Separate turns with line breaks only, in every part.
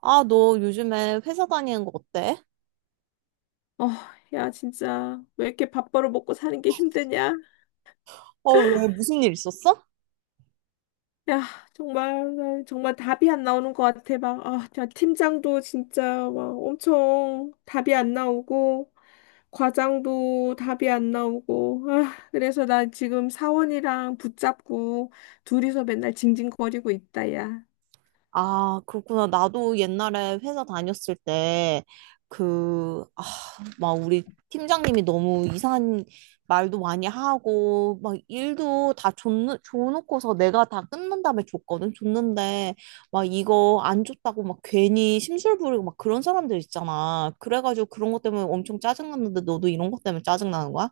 아, 너 요즘에 회사 다니는 거 어때?
어, 야, 진짜, 왜 이렇게 밥벌어 먹고 사는 게 힘드냐?
어, 왜 무슨 일 있었어?
야, 정말, 나 정말 답이 안 나오는 것 같아. 막, 아, 야, 팀장도 진짜 막 엄청 답이 안 나오고, 과장도 답이 안 나오고, 아, 그래서 나 지금 사원이랑 붙잡고, 둘이서 맨날 징징거리고 있다, 야.
아, 그렇구나. 나도 옛날에 회사 다녔을 때, 그, 아, 막 우리 팀장님이 너무 이상한 말도 많이 하고, 막 줘놓고서 내가 다 끝난 다음에 줬거든. 줬는데, 막 이거 안 줬다고 막 괜히 심술 부리고 막 그런 사람들 있잖아. 그래가지고 그런 것 때문에 엄청 짜증났는데 너도 이런 것 때문에 짜증나는 거야?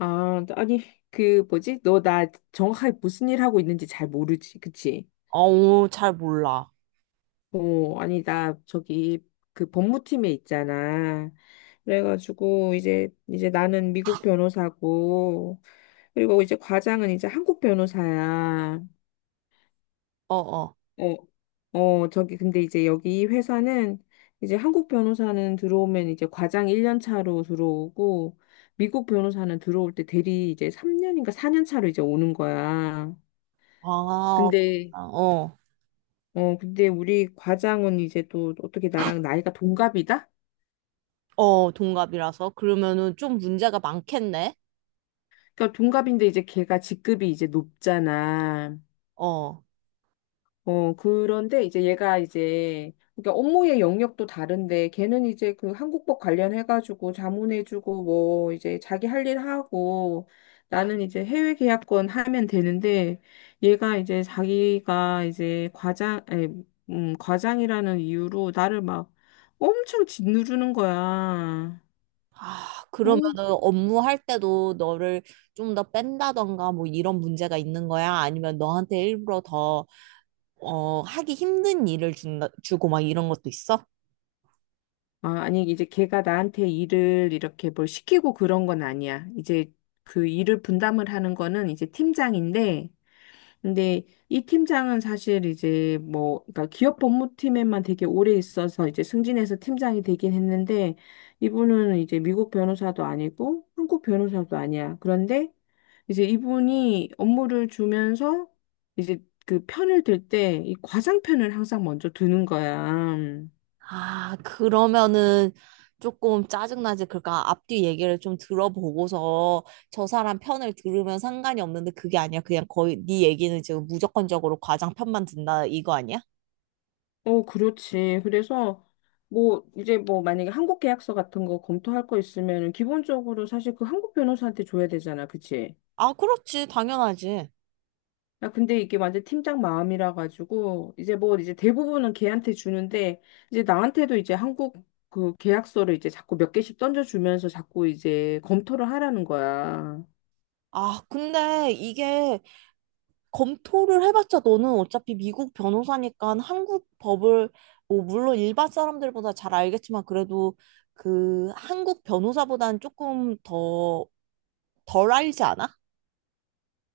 아, 아니, 그, 뭐지? 너 나 정확하게 무슨 일 하고 있는지 잘 모르지, 그치?
어우, 잘 몰라.
어, 아니, 나, 저기, 그 법무팀에 있잖아. 그래가지고, 이제, 이제 나는 미국 변호사고, 그리고 이제 과장은 이제 한국 변호사야.
어어.
어, 어, 저기, 근데 이제 여기 이 회사는, 이제 한국 변호사는 들어오면 이제 과장 1년 차로 들어오고, 미국 변호사는 들어올 때 대리 이제 3년인가 4년 차로 이제 오는 거야.
아,
근데,
그렇구나. 어,
어, 근데 우리 과장은 이제 또 어떻게 나랑 나이가 동갑이다?
어, 동갑이라서. 그러면은 좀 문제가 많겠네.
그러니까 동갑인데 이제 걔가 직급이 이제 높잖아.
어.
어, 그런데 이제 얘가 이제 그러니까 업무의 영역도 다른데 걔는 이제 그 한국법 관련해가지고 자문해주고 뭐 이제 자기 할 일 하고 나는 이제 해외 계약권 하면 되는데 얘가 이제 자기가 이제 과장, 아니, 과장이라는 이유로 나를 막 엄청 짓누르는 거야.
아,
어.
그러면은 업무할 때도 너를 좀 더 뺀다던가 뭐 이런 문제가 있는 거야? 아니면 너한테 일부러 더 어, 하기 힘든 주고 막 이런 것도 있어?
아, 아니, 이제 걔가 나한테 일을 이렇게 뭘 시키고 그런 건 아니야. 이제 그 일을 분담을 하는 거는 이제 팀장인데, 근데 이 팀장은 사실 이제 뭐, 그러니까 기업 법무팀에만 되게 오래 있어서 이제 승진해서 팀장이 되긴 했는데, 이분은 이제 미국 변호사도 아니고 한국 변호사도 아니야. 그런데 이제 이분이 업무를 주면서 이제 그 편을 들 때 이 과장 편을 항상 먼저 드는 거야.
아, 그러면은 조금 짜증나지. 그러니까 앞뒤 얘기를 좀 들어보고서 저 사람 편을 들으면 상관이 없는데 그게 아니야. 그냥 거의 네 얘기는 지금 무조건적으로 과장 편만 든다 이거 아니야?
어, 그렇지. 그래서 뭐 이제 뭐 만약에 한국 계약서 같은 거 검토할 거 있으면은 기본적으로 사실 그 한국 변호사한테 줘야 되잖아. 그치?
아, 그렇지. 당연하지.
아, 근데 이게 완전 팀장 마음이라 가지고 이제 뭐 이제 대부분은 걔한테 주는데 이제 나한테도 이제 한국 그 계약서를 이제 자꾸 몇 개씩 던져주면서 자꾸 이제 검토를 하라는 거야.
아, 근데 이게 검토를 해봤자 너는 어차피 미국 변호사니까 한국 법을, 뭐, 물론 일반 사람들보다 잘 알겠지만 그래도 그 한국 변호사보다는 조금 더 덜 알지 않아?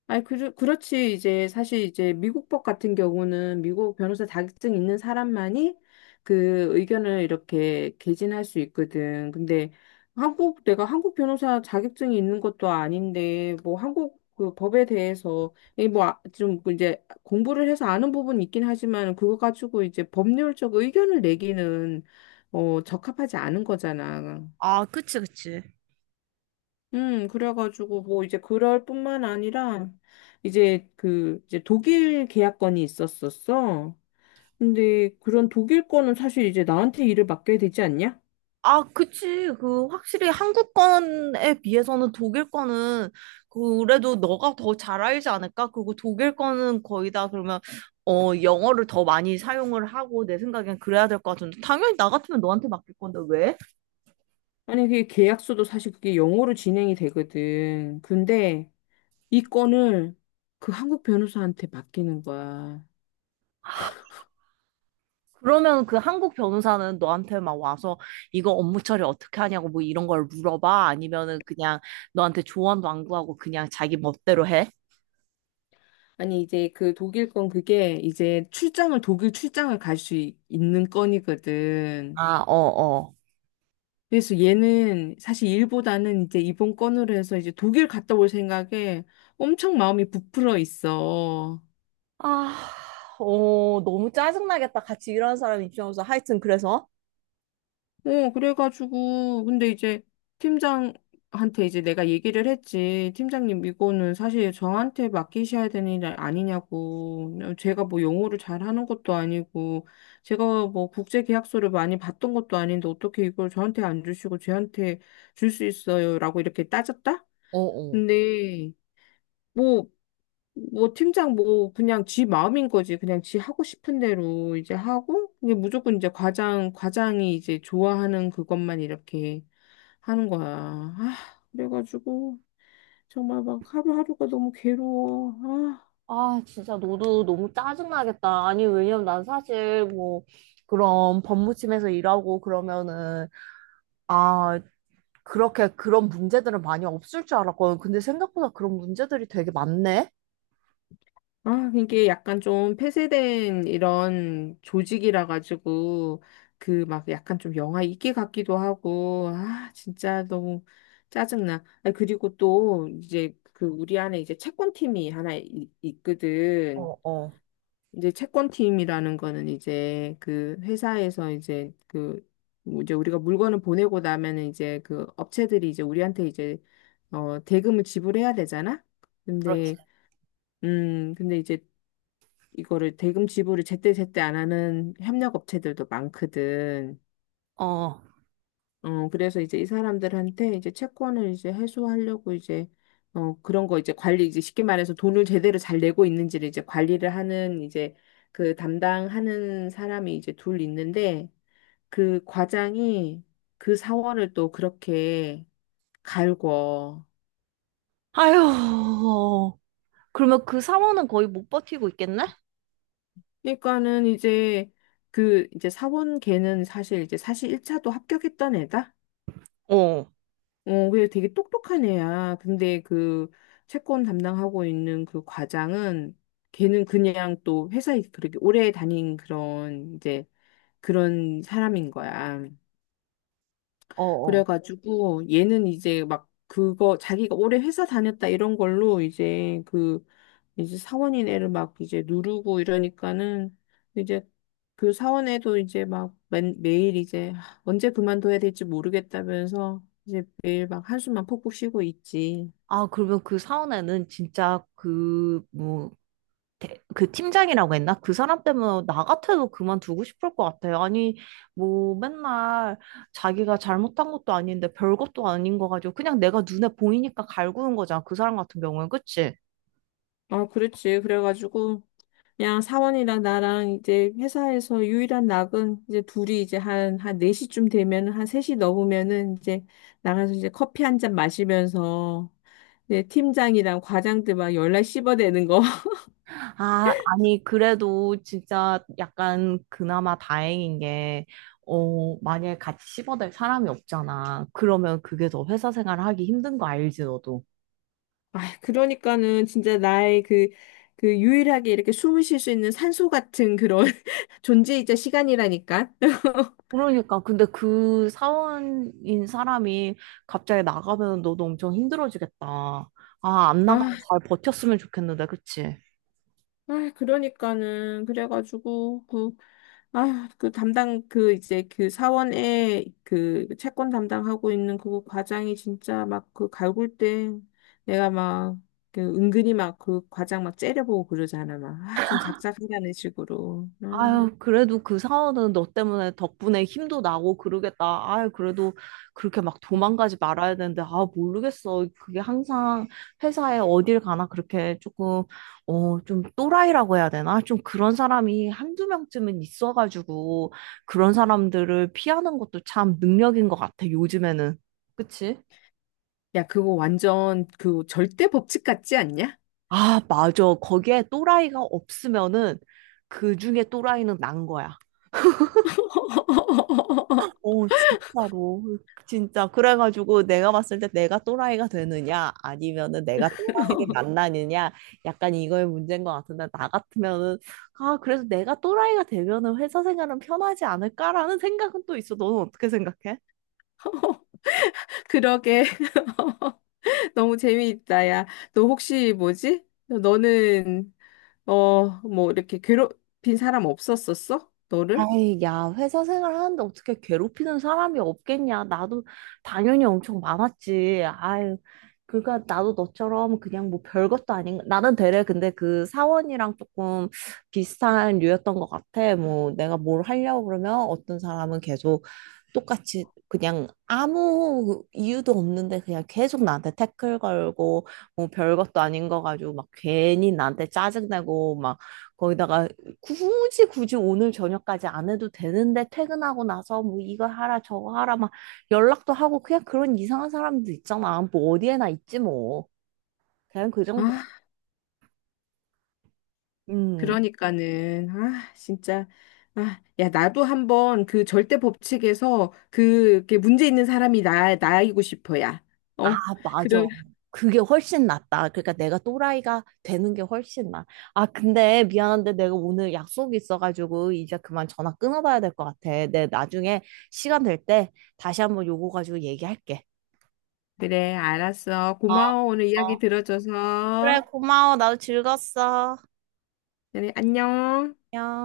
아니, 그, 그렇지. 이제 사실 이제 미국법 같은 경우는 미국 변호사 자격증 있는 사람만이 그 의견을 이렇게 개진할 수 있거든. 근데 한국, 내가 한국 변호사 자격증이 있는 것도 아닌데, 뭐 한국 그 법에 대해서, 이뭐좀 이제 공부를 해서 아는 부분이 있긴 하지만, 그거 가지고 이제 법률적 의견을 내기는, 어, 적합하지 않은 거잖아.
아, 그치, 그치.
그래가지고 뭐 이제 그럴 뿐만 아니라 이제 그 이제 독일 계약건이 있었었어. 근데 그런 독일 거는 사실 이제 나한테 일을 맡겨야 되지 않냐?
아, 그치. 그, 확실히 한국 건에 비해서는 독일 거는 그래도 너가 더 잘 알지 않을까? 그리고 독일 거는 거의 다 그러면, 어, 영어를 더 많이 사용을 하고 내 생각엔 그래야 될 것 같은데. 당연히 나 같으면 너한테 맡길 건데, 왜?
아니 그게 계약서도 사실 그게 영어로 진행이 되거든. 근데 이 건을 그 한국 변호사한테 맡기는 거야.
그러면 그 한국 변호사는 너한테 막 와서 이거 업무 처리 어떻게 하냐고 뭐 이런 걸 물어봐? 아니면은 그냥 너한테 조언도 안 구하고 그냥 자기 멋대로 해?
아니 이제 그 독일 건 그게 이제 출장을 독일 출장을 갈 수 있는 건이거든.
아, 어, 어.
그래서 얘는 사실 일보다는 이제 이번 건으로 해서 이제 독일 갔다 올 생각에 엄청 마음이 부풀어 있어.
아, 어, 너무 짜증나겠다. 같이 일하는 사람 입장에서. 하여튼, 그래서.
어, 그래가지고, 근데 이제 팀장한테 이제 내가 얘기를 했지. 팀장님, 이거는 사실 저한테 맡기셔야 되는 일 아니냐고. 제가 뭐 영어를 잘하는 것도 아니고, 제가 뭐 국제 계약서를 많이 봤던 것도 아닌데 어떻게 이걸 저한테 안 주시고 쟤한테 줄 수 있어요? 라고 이렇게 따졌다?
어, 어.
근데, 뭐, 뭐 팀장 뭐 그냥 지 마음인 거지. 그냥 지 하고 싶은 대로 이제 하고 이게 무조건 이제 과장이 이제 좋아하는 그것만 이렇게 하는 거야. 아, 그래가지고 정말 막 하루하루가 너무 괴로워. 아.
아, 진짜 너도 너무 짜증나겠다. 아니, 왜냐면 난 사실 뭐, 그런 법무팀에서 일하고 그러면은, 아, 그렇게 그런 문제들은 많이 없을 줄 알았거든. 근데 생각보다 그런 문제들이 되게 많네?
아, 이게 약간 좀 폐쇄된 이런 조직이라 가지고 그 막 약간 좀 영화 있게 같기도 하고 아, 진짜 너무 짜증나. 아, 그리고 또 이제 그 우리 안에 이제 채권팀이 하나 있거든.
어, 어.
이제 채권팀이라는 거는 이제 그 회사에서 이제 그뭐 이제 우리가 물건을 보내고 나면은 이제 그 업체들이 이제 우리한테 이제 어 대금을 지불해야 되잖아.
그렇지.
근데 근데 이제 이거를 대금 지불을 제때제때 안 하는 협력 업체들도 많거든.
어.
어, 그래서 이제 이 사람들한테 이제 채권을 이제 해소하려고 이제 어, 그런 거 이제 관리 이제 쉽게 말해서 돈을 제대로 잘 내고 있는지를 이제 관리를 하는 이제 그 담당하는 사람이 이제 둘 있는데 그 과장이 그 사원을 또 그렇게 갈궈.
아휴. 그러면 그 사원은 거의 못 버티고 있겠네?
그러니까는 이제 그 이제 사원 걔는 사실 이제 사실 1차도 합격했던 애다.
어,
어, 그래 되게 똑똑한 애야. 근데 그 채권 담당하고 있는 그 과장은 걔는 그냥 또 회사에 그렇게 오래 다닌 그런 이제 그런 사람인 거야.
어, 어.
그래가지고 얘는 이제 막 그거 자기가 오래 회사 다녔다 이런 걸로 이제 그 이제 사원인 애를 막 이제 누르고 이러니까는 이제 그 사원에도 이제 막 매, 매일 이제 언제 그만둬야 될지 모르겠다면서 이제 매일 막 한숨만 푹푹 쉬고 있지.
아, 그러면 그 사원에는 진짜 그, 뭐, 대- 그 팀장이라고 했나? 그 사람 때문에 나 같아도 그만두고 싶을 것 같아요. 아니, 뭐 맨날 자기가 잘못한 것도 아닌데 별것도 아닌 거 가지고 그냥 내가 눈에 보이니까 갈구는 거잖아. 그 사람 같은 경우는 그치?
어, 그렇지. 그래가지고, 그냥 사원이랑 나랑 이제 회사에서 유일한 낙은 이제 둘이 이제 한, 한 4시쯤 되면은, 한 3시 넘으면은 이제 나가서 이제 커피 한 잔 마시면서, 이제 팀장이랑 과장들 막 열날 씹어대는 거.
아, 아니 그래도 진짜 약간 그나마 다행인 게 어, 만약에 같이 씹어댈 사람이 없잖아. 그러면 그게 더 회사 생활 하기 힘든 거 알지, 너도?
아, 그러니까는 진짜 나의 그, 그 유일하게 이렇게 숨을 쉴 수 있는 산소 같은 그런 존재이자 시간이라니까.
그러니까 근데 그 사원인 사람이 갑자기 나가면 너도 엄청 힘들어지겠다. 아, 안 나가고
아,
잘 버텼으면 좋겠는데, 그치?
아, 그러니까는 그래가지고 그 아, 그 담당, 그 이제 그 사원에 그 채권 담당하고 있는 그 과장이 진짜 막 그 갈굴 때 내가 막 그 은근히 막 그 과장 막 째려보고 그러잖아. 막, 아, 좀 작작하라는 식으로. 음.
아유, 그래도 그 사원은 너 때문에 덕분에 힘도 나고 그러겠다. 아유, 그래도 그렇게 막 도망가지 말아야 되는데, 아, 모르겠어. 그게 항상 회사에 어딜 가나 그렇게 조금, 어, 좀 또라이라고 해야 되나? 좀 그런 사람이 한두 명쯤은 있어가지고, 그런 사람들을 피하는 것도 참 능력인 것 같아, 요즘에는. 그치?
야, 그거 완전 그 절대 법칙 같지 않냐?
아, 맞아. 거기에 또라이가 없으면은, 그 중에 또라이는 난 거야. 오 진짜로. 진짜. 그래가지고 내가 봤을 때 내가 또라이가 되느냐, 아니면은 내가 또라이를 만나느냐, 약간 이거의 문제인 것 같은데, 나 같으면은, 아, 그래서 내가 또라이가 되면은 회사 생활은 편하지 않을까라는 생각은 또 있어. 너는 어떻게 생각해?
그러게. 너무 재미있다, 야. 너 혹시 뭐지? 너는, 어, 뭐 이렇게 괴롭힌 사람 없었었어? 너를?
아이, 야, 회사 생활하는데 어떻게 괴롭히는 사람이 없겠냐. 나도 당연히 엄청 많았지. 아유, 그러니까 나도 너처럼 그냥 뭐 별것도 아닌, 나는 되레 근데 그 사원이랑 조금 비슷한 류였던 것 같아. 뭐 내가 뭘 하려고 그러면 어떤 사람은 계속 똑같이 그냥 아무 이유도 없는데 그냥 계속 나한테 태클 걸고 뭐 별것도 아닌 거 가지고 막 괜히 나한테 짜증내고 막 거기다가 굳이 오늘 저녁까지 안 해도 되는데 퇴근하고 나서 뭐 이거 하라 저거 하라 막 연락도 하고 그냥 그런 이상한 사람들 있잖아. 뭐 어디에나 있지 뭐. 그냥 그 정도.
아,
음.
그러니까는, 아, 진짜, 아, 야, 나도 한번 그 절대 법칙에서 그, 그 문제 있는 사람이 나, 나이고 싶어, 야.
아,
어?
맞아.
그럼,
그게 훨씬 낫다. 그러니까 내가 또라이가 되는 게 훨씬 나. 아, 근데 미안한데 내가 오늘 약속이 있어가지고 이제 그만 전화 끊어봐야 될 것 같아. 내 나중에 시간 될 때 다시 한번 요거 가지고 얘기할게.
그래, 알았어.
어,
고마워, 오늘
어.
이야기
그래,
들어줘서.
고마워. 나도 즐거웠어.
그래, 안녕.
안녕.